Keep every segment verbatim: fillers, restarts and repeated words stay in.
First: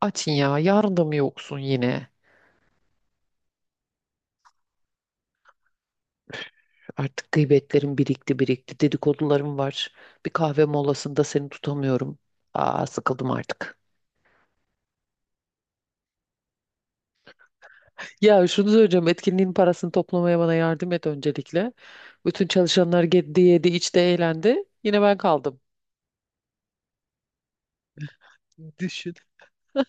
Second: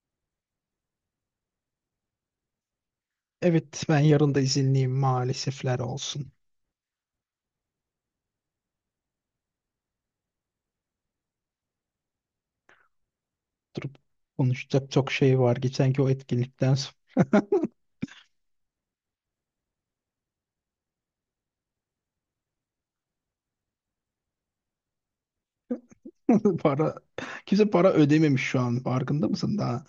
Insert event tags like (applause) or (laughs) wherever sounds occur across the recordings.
Atin, ya yarın da mı yoksun yine? Evet, ben yarın da izinliyim maalesefler olsun. Artık gıybetlerim birikti birikti dedikodularım var. Bir kahve molasında seni tutamıyorum. Aa sıkıldım artık. Durup konuşacak çok şey var. Geçenki o etkinlikten sonra Ya şunu söyleyeceğim, etkinliğin parasını toplamaya bana yardım et öncelikle. Bütün çalışanlar yedi yedi içti eğlendi. Yine ben kaldım. (laughs) para kimse para ödememiş şu an. Düşün. Farkında mısın daha?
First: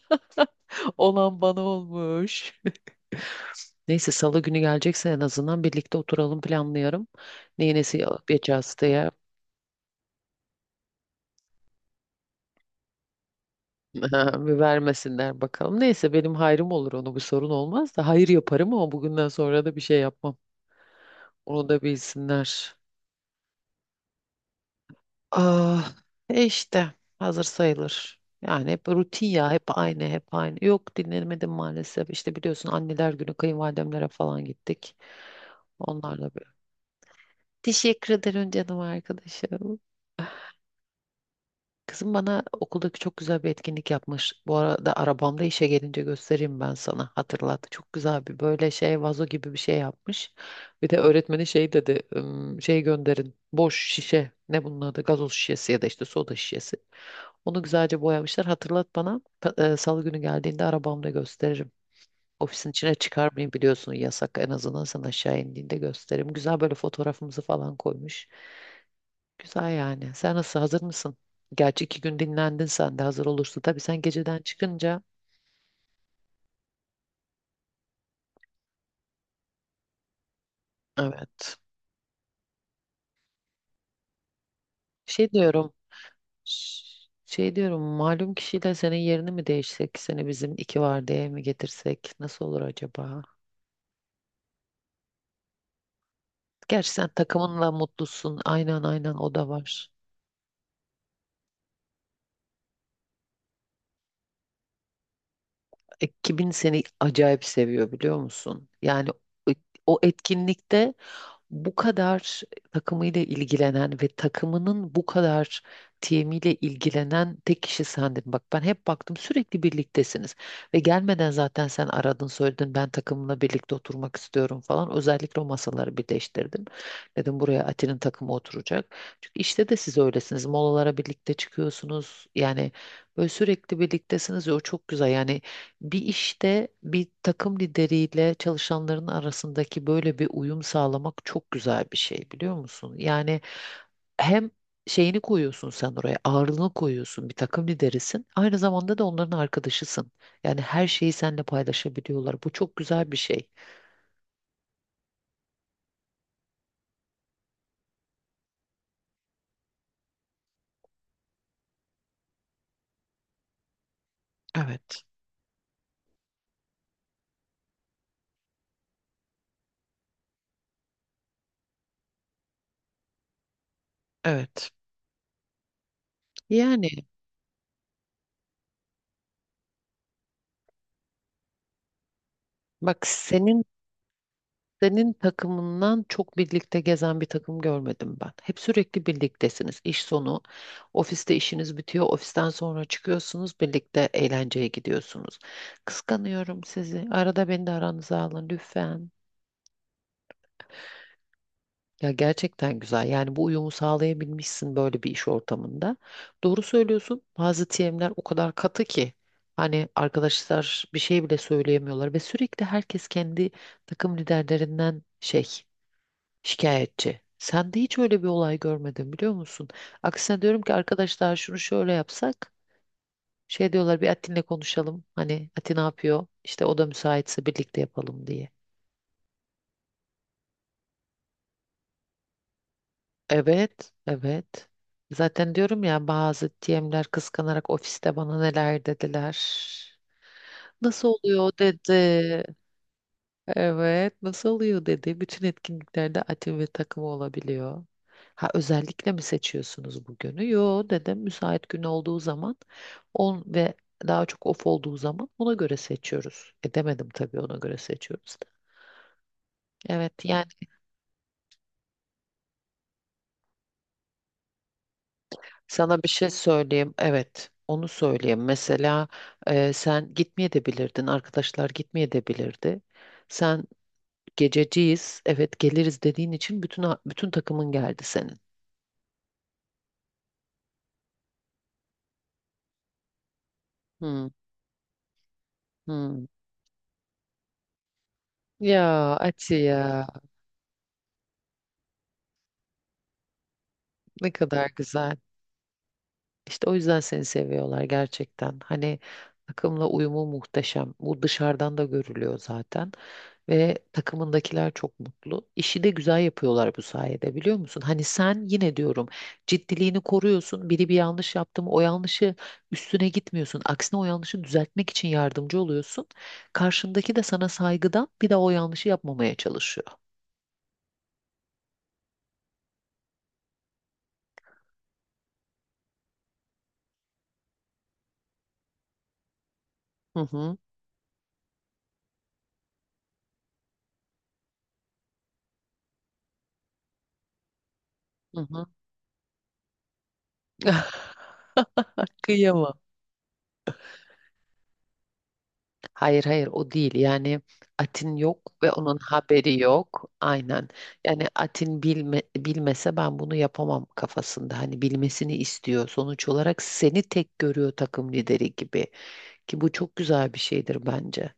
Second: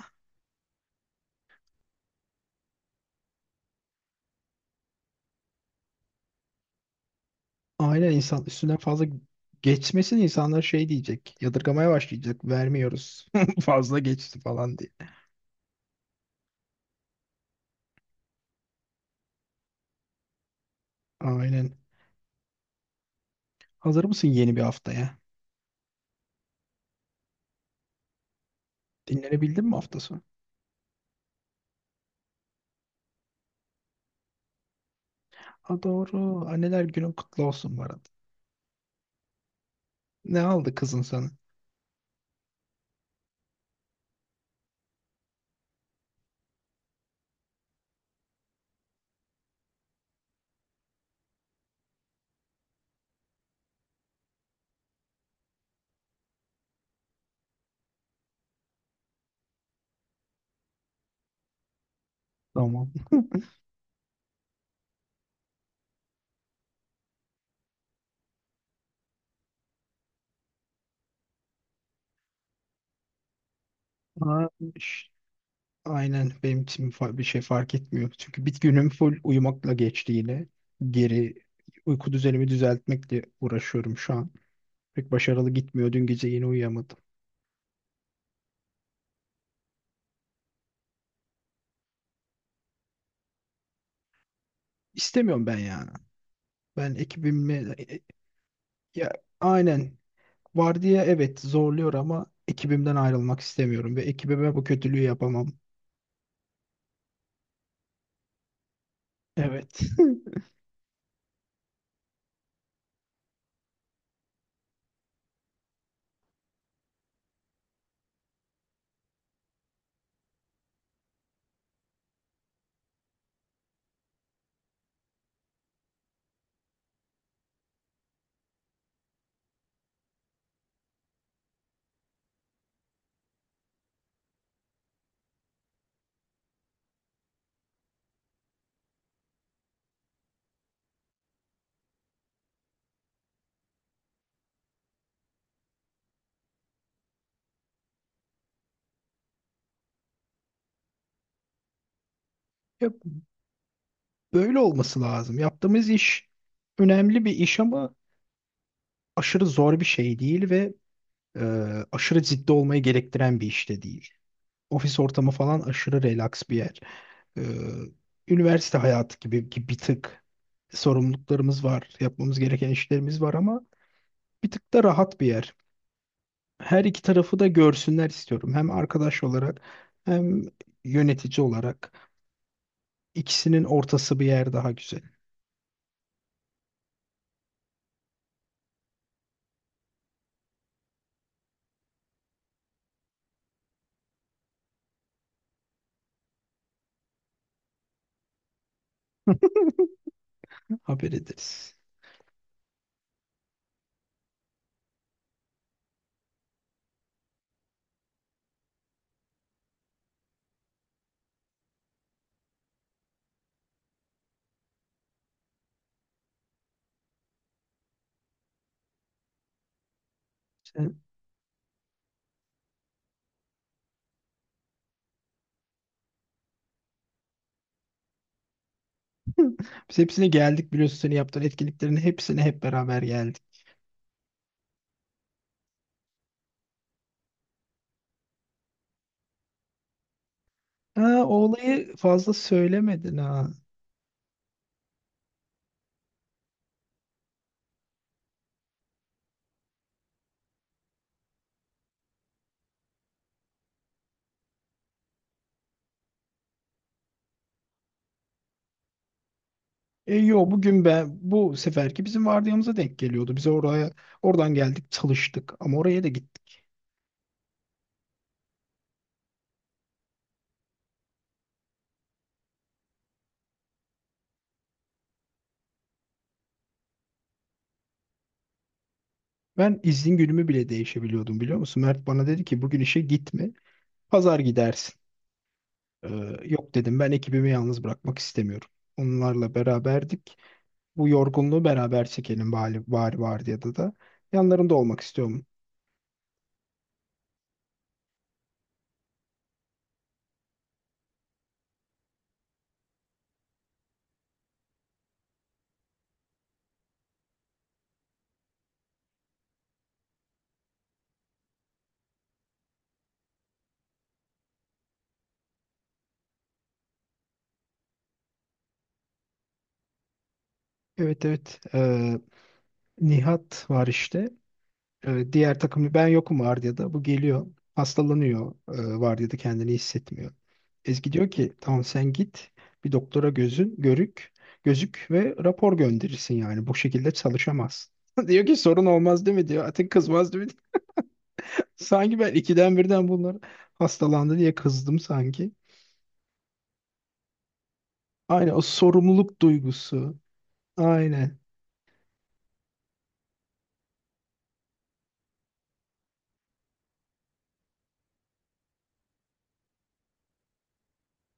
(laughs) Olan bana olmuş. Neyse, salı günü gelecekse en azından birlikte oturalım, planlayalım. Neyi nesi Aynen, insan yapacağız üstüne fazla diye. geçmesin, insanlar şey diyecek. Yadırgamaya başlayacak. Vermiyoruz. (laughs) Fazla geçti Ha, bir falan diye. vermesinler bakalım. Neyse, benim hayrım olur, onu bir sorun olmaz da hayır yaparım ama bugünden sonra da bir şey yapmam. Onu Aynen. da bilsinler. Hazır mısın yeni bir haftaya? Ah, e işte hazır sayılır. Yani hep rutin ya, hep Dinlenebildin mi hafta aynı sonu? hep aynı. Yok, dinlemedim maalesef. İşte biliyorsun, anneler günü kayınvalidemlere falan gittik. Ha, Onlarla doğru. bir. Anneler günün kutlu olsun bu arada. Teşekkür ederim canım arkadaşım. Ne aldı kızın sana? Kızım bana okuldaki çok güzel bir etkinlik yapmış. Bu arada arabamda, işe gelince göstereyim ben sana. Hatırlat. Çok güzel bir, böyle şey, vazo gibi bir şey yapmış. Bir de öğretmeni şey dedi. "Im, Şey gönderin. Boş şişe. Ne bunun adı? Gazoz şişesi ya da işte soda şişesi. Onu güzelce boyamışlar. Hatırlat bana. Pa- e, Salı günü geldiğinde arabamda gösteririm. Ofisin Tamam. içine (laughs) çıkarmayın, biliyorsun yasak. En azından sen aşağı indiğinde gösteririm. Güzel, böyle fotoğrafımızı falan koymuş. Güzel yani. Sen nasıl, hazır mısın? Gerçi iki gün dinlendin, sen de hazır olursun. Tabii sen geceden Ha, çıkınca, aynen, benim için fa- bir şey fark etmiyor. Çünkü bir günüm full uyumakla geçti yine. Geri evet. uyku düzenimi düzeltmekle uğraşıyorum şu an. Pek Şey başarılı diyorum. gitmiyor. Dün gece yine uyuyamadım. ş- Şey diyorum, malum kişiyle senin yerini mi değişsek? Seni bizim iki vardiyaya mi getirsek? Nasıl olur acaba? İstemiyorum ben ya. Gerçi Ben sen takımınla ekibimle e- e, mutlusun. Aynen ya aynen o da var. aynen, vardiya, evet, zorluyor ama ekibimden ayrılmak istemiyorum ve ekibime bu kötülüğü yapamam. Ekibin seni acayip seviyor, biliyor musun? Yani o Evet. o etkinlikte bu kadar takımıyla ilgilenen ve takımının bu kadar timiyle ilgilenen tek kişi sendin. Bak, ben hep baktım, sürekli birliktesiniz ve gelmeden zaten sen aradın, söyledin, ben takımla birlikte oturmak istiyorum falan. Özellikle o masaları birleştirdim. Dedim buraya Ati'nin takımı oturacak. Çünkü işte de siz öylesiniz. Molalara birlikte çıkıyorsunuz. Yani böyle sürekli birliktesiniz ya, o çok güzel. Yani bir işte, bir takım lideriyle çalışanların arasındaki böyle bir uyum sağlamak çok güzel bir şey, biliyor musun? Yani hem şeyini koyuyorsun sen oraya, ağırlığını koyuyorsun, bir takım liderisin. Aynı zamanda da onların arkadaşısın. Yani her şeyi seninle paylaşabiliyorlar. Bu çok Ya, güzel bir şey. böyle olması lazım. Yaptığımız iş önemli bir iş ama aşırı zor bir şey değil ve e, aşırı ciddi olmayı gerektiren bir iş de değil. Ofis Evet, ortamı falan aşırı relax bir yer. E, üniversite hayatı gibi, gibi bir tık sorumluluklarımız var, yapmamız gereken işlerimiz var ama bir evet. tık da rahat bir yer. Her Yani iki tarafı da görsünler istiyorum. Hem arkadaş olarak hem yönetici olarak. bak senin, İkisinin ortası bir yer daha güzel. senin takımından çok birlikte gezen bir takım görmedim ben. Hep sürekli birliktesiniz. İş sonu, ofiste işiniz bitiyor, ofisten sonra çıkıyorsunuz, birlikte eğlenceye gidiyorsunuz. Kıskanıyorum sizi. Arada beni de aranıza alın lütfen. Haber ederiz. Ya gerçekten güzel. Yani bu uyumu sağlayabilmişsin böyle bir iş ortamında. Doğru söylüyorsun. Bazı T M'ler o kadar katı ki hani arkadaşlar bir şey bile söyleyemiyorlar ve sürekli herkes kendi takım liderlerinden şey, şikayetçi. Sen de hiç öyle bir olay görmedim, biliyor musun? Aksine diyorum ki Sen- arkadaşlar, şunu şöyle yapsak. Şey diyorlar, bir Atin'le konuşalım. Hani Atin ne yapıyor? İşte o da müsaitse birlikte yapalım diye. Biz hepsine geldik, biliyorsun, senin yaptığın etkinliklerin hepsine hep beraber geldik. Evet, evet. Zaten diyorum ya, bazı T M'ler kıskanarak ofiste bana neler dediler. Nasıl Ha, o oluyor olayı fazla dedi. söylemedin ha. Evet, nasıl oluyor dedi. Bütün etkinliklerde atim ve takımı olabiliyor. Ha, özellikle mi seçiyorsunuz bu günü? Yo, dedim, müsait gün olduğu zaman on ve daha çok off olduğu zaman ona göre seçiyoruz. E, demedim tabii ona göre seçiyoruz da. Evet E, yani, yo, bugün ben, bu seferki bizim vardiyamıza denk geliyordu. Biz oraya oradan geldik, çalıştık ama sana oraya bir da şey gittik. söyleyeyim. Evet, onu söyleyeyim. Mesela e, sen gitmeyebilirdin. Arkadaşlar gitmeyebilirdi. Sen gececiyiz, evet geliriz dediğin için bütün bütün takımın geldi senin. Ben izin günümü bile değişebiliyordum, biliyor musun? Mert bana dedi ki bugün işe gitme, Hmm. pazar gidersin. Ee, Hmm. yok dedim, ben ekibimi yalnız bırakmak istemiyorum. Ya Ati, Onlarla ya beraberdik. Bu yorgunluğu beraber çekelim bari, bari vardiyada da. ne kadar Yanlarında olmak güzel. istiyorum. İşte o yüzden seni seviyorlar gerçekten. Hani takımla uyumu muhteşem. Bu dışarıdan da görülüyor zaten. Ve takımındakiler çok mutlu. İşi de güzel yapıyorlar bu sayede, biliyor musun? Hani sen yine diyorum, ciddiliğini koruyorsun. Biri bir yanlış yaptı mı o yanlışı üstüne gitmiyorsun. Aksine o yanlışı düzeltmek için yardımcı oluyorsun. Karşındaki de sana saygıdan bir daha o yanlışı yapmamaya çalışıyor. Evet, evet, Ee, Nihat var işte. e, diğer takım, ben yokum vardiyada. Bu geliyor. Hastalanıyor, e, vardiyada kendini Hı hissetmiyor. hı. Ezgi diyor ki tamam, sen git, bir doktora gözün görük gözük ve rapor gönderirsin, yani bu şekilde çalışamazsın. (laughs) Hı Diyor ki hı. sorun olmaz değil mi diyor. Atin kızmaz değil mi? (laughs) (laughs) Sanki ben ikiden Kıyamam. birden bunlar hastalandı diye kızdım sanki. Hayır hayır, o değil. Yani Atin yok Aynen, o ve onun sorumluluk haberi yok. duygusu. Aynen. Yani Aynen. Atin bilme, bilmese ben bunu yapamam kafasında. Hani bilmesini istiyor. Sonuç olarak seni tek görüyor, takım lideri gibi. Ki bu çok güzel bir şeydir bence.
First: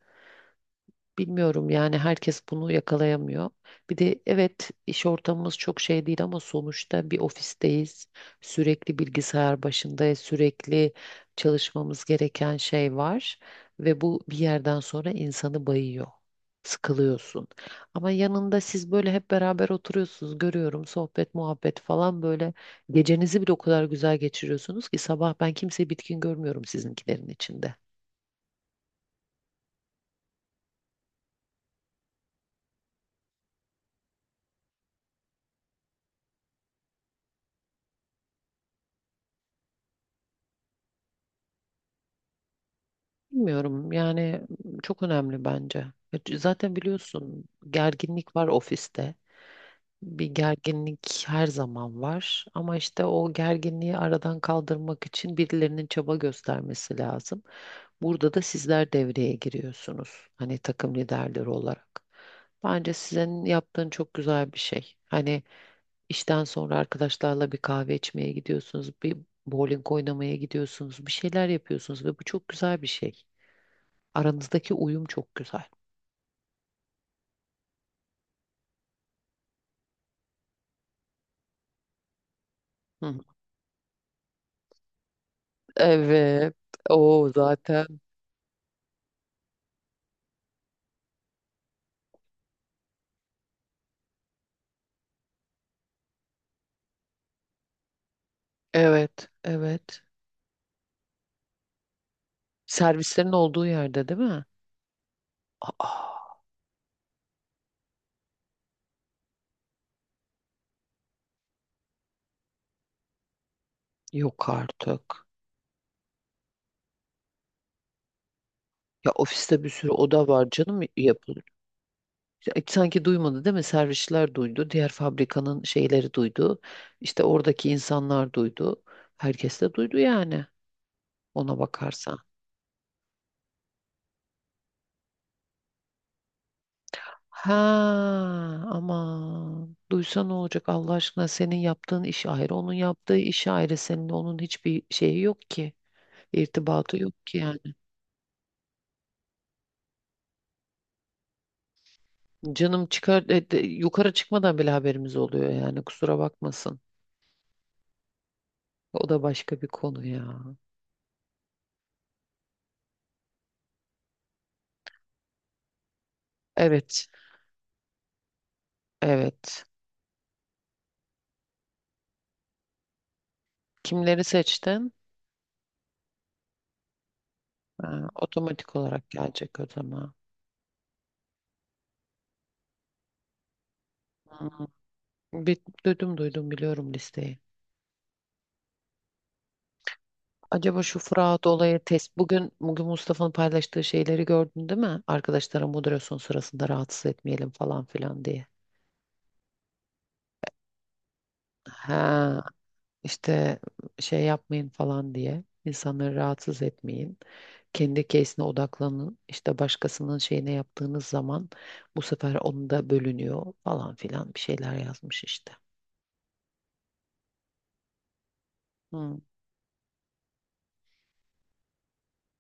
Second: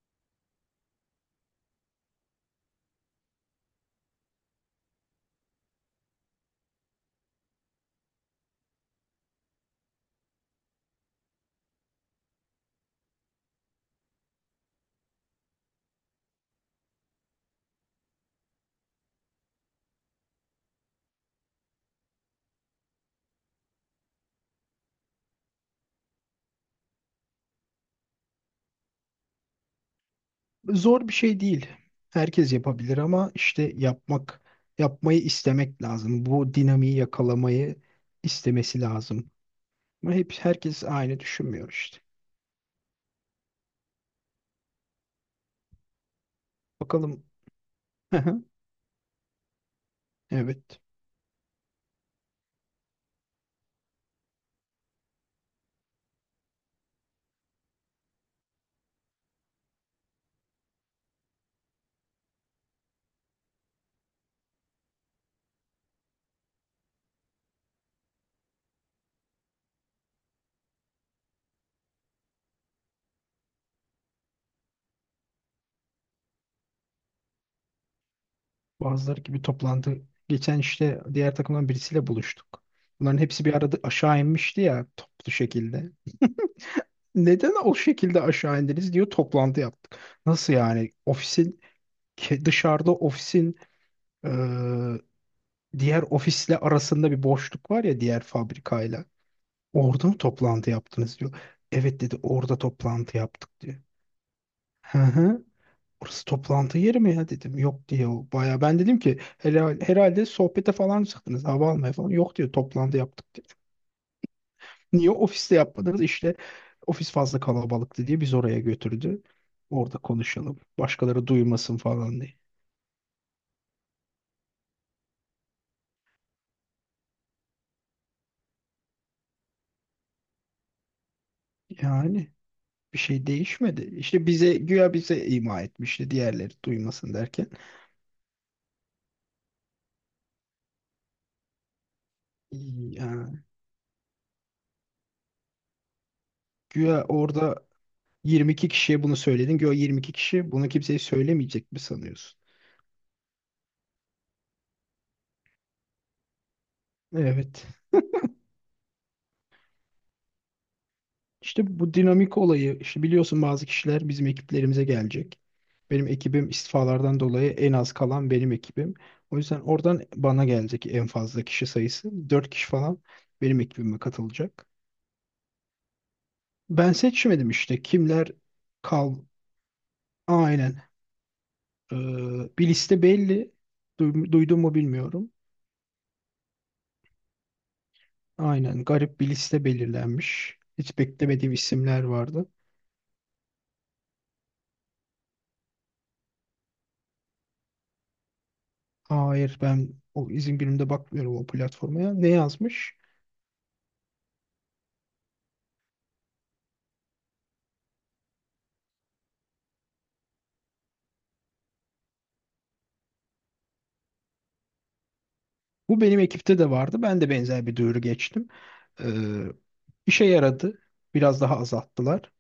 Bilmiyorum yani, herkes bunu yakalayamıyor. Bir de evet, iş ortamımız çok şey değil ama sonuçta bir ofisteyiz. Sürekli bilgisayar başındayız. Sürekli çalışmamız gereken şey var. Ve bu bir yerden sonra insanı bayıyor. Sıkılıyorsun. Ama yanında siz böyle hep beraber oturuyorsunuz. Görüyorum, sohbet muhabbet falan böyle. Gecenizi bile o kadar güzel geçiriyorsunuz ki sabah ben kimseyi bitkin görmüyorum sizinkilerin içinde. Zor bir şey değil. Herkes yapabilir ama işte yapmak, yapmayı istemek lazım. Bu dinamiği yakalamayı istemesi lazım. Ama hep herkes aynı düşünmüyor işte. Bilmiyorum yani, çok önemli bence. Ya zaten Bakalım. biliyorsun, (laughs) Hı gerginlik hı. var ofiste. Bir Evet. gerginlik her zaman var ama işte o gerginliği aradan kaldırmak için birilerinin çaba göstermesi lazım. Burada da sizler devreye giriyorsunuz. Hani takım liderleri olarak. Bence sizin yaptığın çok güzel bir şey. Hani işten sonra arkadaşlarla bir kahve içmeye gidiyorsunuz, bir bowling oynamaya gidiyorsunuz, bir şeyler yapıyorsunuz ve bu çok güzel bir şey. Aranızdaki uyum çok güzel. Bazıları gibi toplandı. Geçen işte diğer takımdan birisiyle buluştuk. Bunların Hı. hepsi bir arada aşağı inmişti ya, toplu şekilde. Evet. O Neden o zaten. şekilde aşağı indiniz diyor, toplantı yaptık. Nasıl yani? Ofisin ke- dışarıda, ofisin diğer ofisle arasında bir boşluk var ya, diğer fabrikayla. Evet. Evet. Orada mı toplantı yaptınız diyor. Evet, dedi, orada toplantı Servislerin yaptık olduğu diyor. yerde değil mi? Hı hı. Orası Aa, toplantı yeri mi ya, dedim. Yok diyor, o baya. Ben dedim ki herhalde, herhalde sohbete falan çıktınız, hava almaya falan. Yok diyor, toplantı yaptık diyor. yok Niye artık. ofiste yapmadınız? İşte ofis fazla kalabalıktı diye biz oraya Ya götürdü. ofiste bir sürü Orada oda var konuşalım, canım, başkaları yapılır. duymasın falan diye. Ya sanki duymadı değil mi? Servisçiler duydu. Diğer fabrikanın şeyleri duydu. İşte oradaki insanlar duydu. Herkes de duydu yani. Ona bakarsan. Yani bir şey değişmedi. İşte bize güya, bize ima etmişti diğerleri duymasın derken. Ha ama, duysa ne olacak Allah aşkına? Senin yaptığın iş ayrı, onun yaptığı Yani iş ayrı, seninle onun hiçbir şeyi yok ki, irtibatı güya yok ki yani. orada yirmi iki kişiye bunu söyledin. Güya yirmi iki kişi bunu kimseye söylemeyecek mi sanıyorsun? Canım çıkar, e, de- yukarı çıkmadan bile haberimiz oluyor yani, kusura bakmasın, Evet. o da başka bir konu ya. İşte bu dinamik olayı, işte biliyorsun, bazı kişiler bizim ekiplerimize gelecek. Benim ekibim Evet, istifalardan dolayı en az kalan benim ekibim. O yüzden evet. oradan bana gelecek en fazla kişi sayısı, dört kişi falan benim ekibime Kimleri katılacak. seçtin? Ben seçmedim işte Ha, kimler otomatik olarak kal. gelecek o zaman. Aynen. Ee, bir liste belli. Duy- Duydun Hmm. mu bilmiyorum. bir duydum duydum, biliyorum listeyi. Aynen, garip bir liste belirlenmiş. Acaba Hiç şu Fırat beklemediğim olayı isimler test. vardı. Bugün bugün Mustafa'nın paylaştığı şeyleri gördün değil mi? Arkadaşlara moderasyon sırasında rahatsız etmeyelim falan filan diye. Hayır, ben o izin günümde bakmıyorum o platformaya. Ne Ha yazmış? işte, şey yapmayın falan diye. İnsanları rahatsız etmeyin. Kendi case'ine odaklanın. İşte başkasının şeyine yaptığınız zaman bu sefer onu da bölünüyor falan filan, bir şeyler yazmış işte. Bu benim ekipte de vardı. Ben de benzer bir duyuru geçtim. Ee, Hmm. işe yaradı. Biraz daha azalttılar.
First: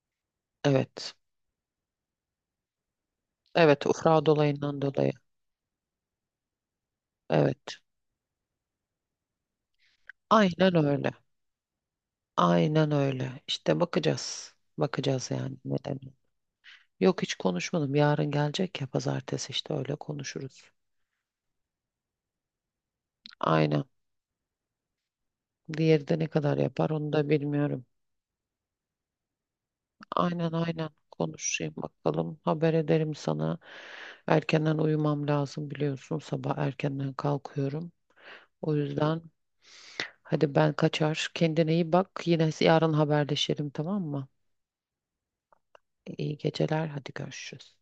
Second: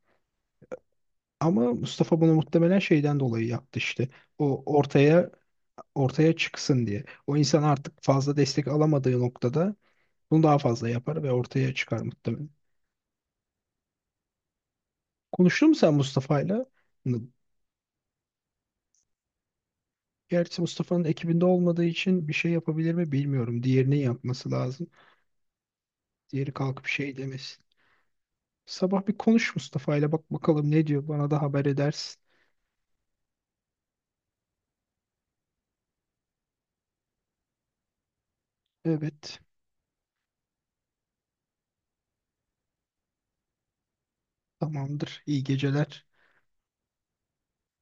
Evet. Ama Mustafa bunu muhtemelen şeyden dolayı yaptı Evet, o işte. Fırat O olayından dolayı. ortaya ortaya çıksın diye. O insan Evet. artık fazla destek alamadığı noktada bunu daha Aynen fazla öyle. yapar ve ortaya çıkar muhtemelen. Aynen öyle. İşte bakacağız. Bakacağız yani, Konuştun mu sen neden. Mustafa'yla? Yok, hiç konuşmadım. Yarın gelecek ya, pazartesi işte öyle Gerçi konuşuruz. Mustafa'nın ekibinde olmadığı için bir şey yapabilir mi bilmiyorum. Aynen. Diğerinin yapması lazım. Diğeri de ne Diğeri kadar kalkıp yapar onu şey da demesin. bilmiyorum. Sabah bir konuş Mustafa ile, bak Aynen bakalım ne aynen diyor. Bana da haber konuşayım edersin. bakalım. Haber ederim sana. Erkenden uyumam lazım, biliyorsun. Sabah erkenden kalkıyorum. O yüzden Evet, hadi ben kaçar. Kendine iyi bak. Yine yarın haberleşelim, tamam mı? tamamdır. İyi geceler. İyi geceler. Hadi görüşürüz.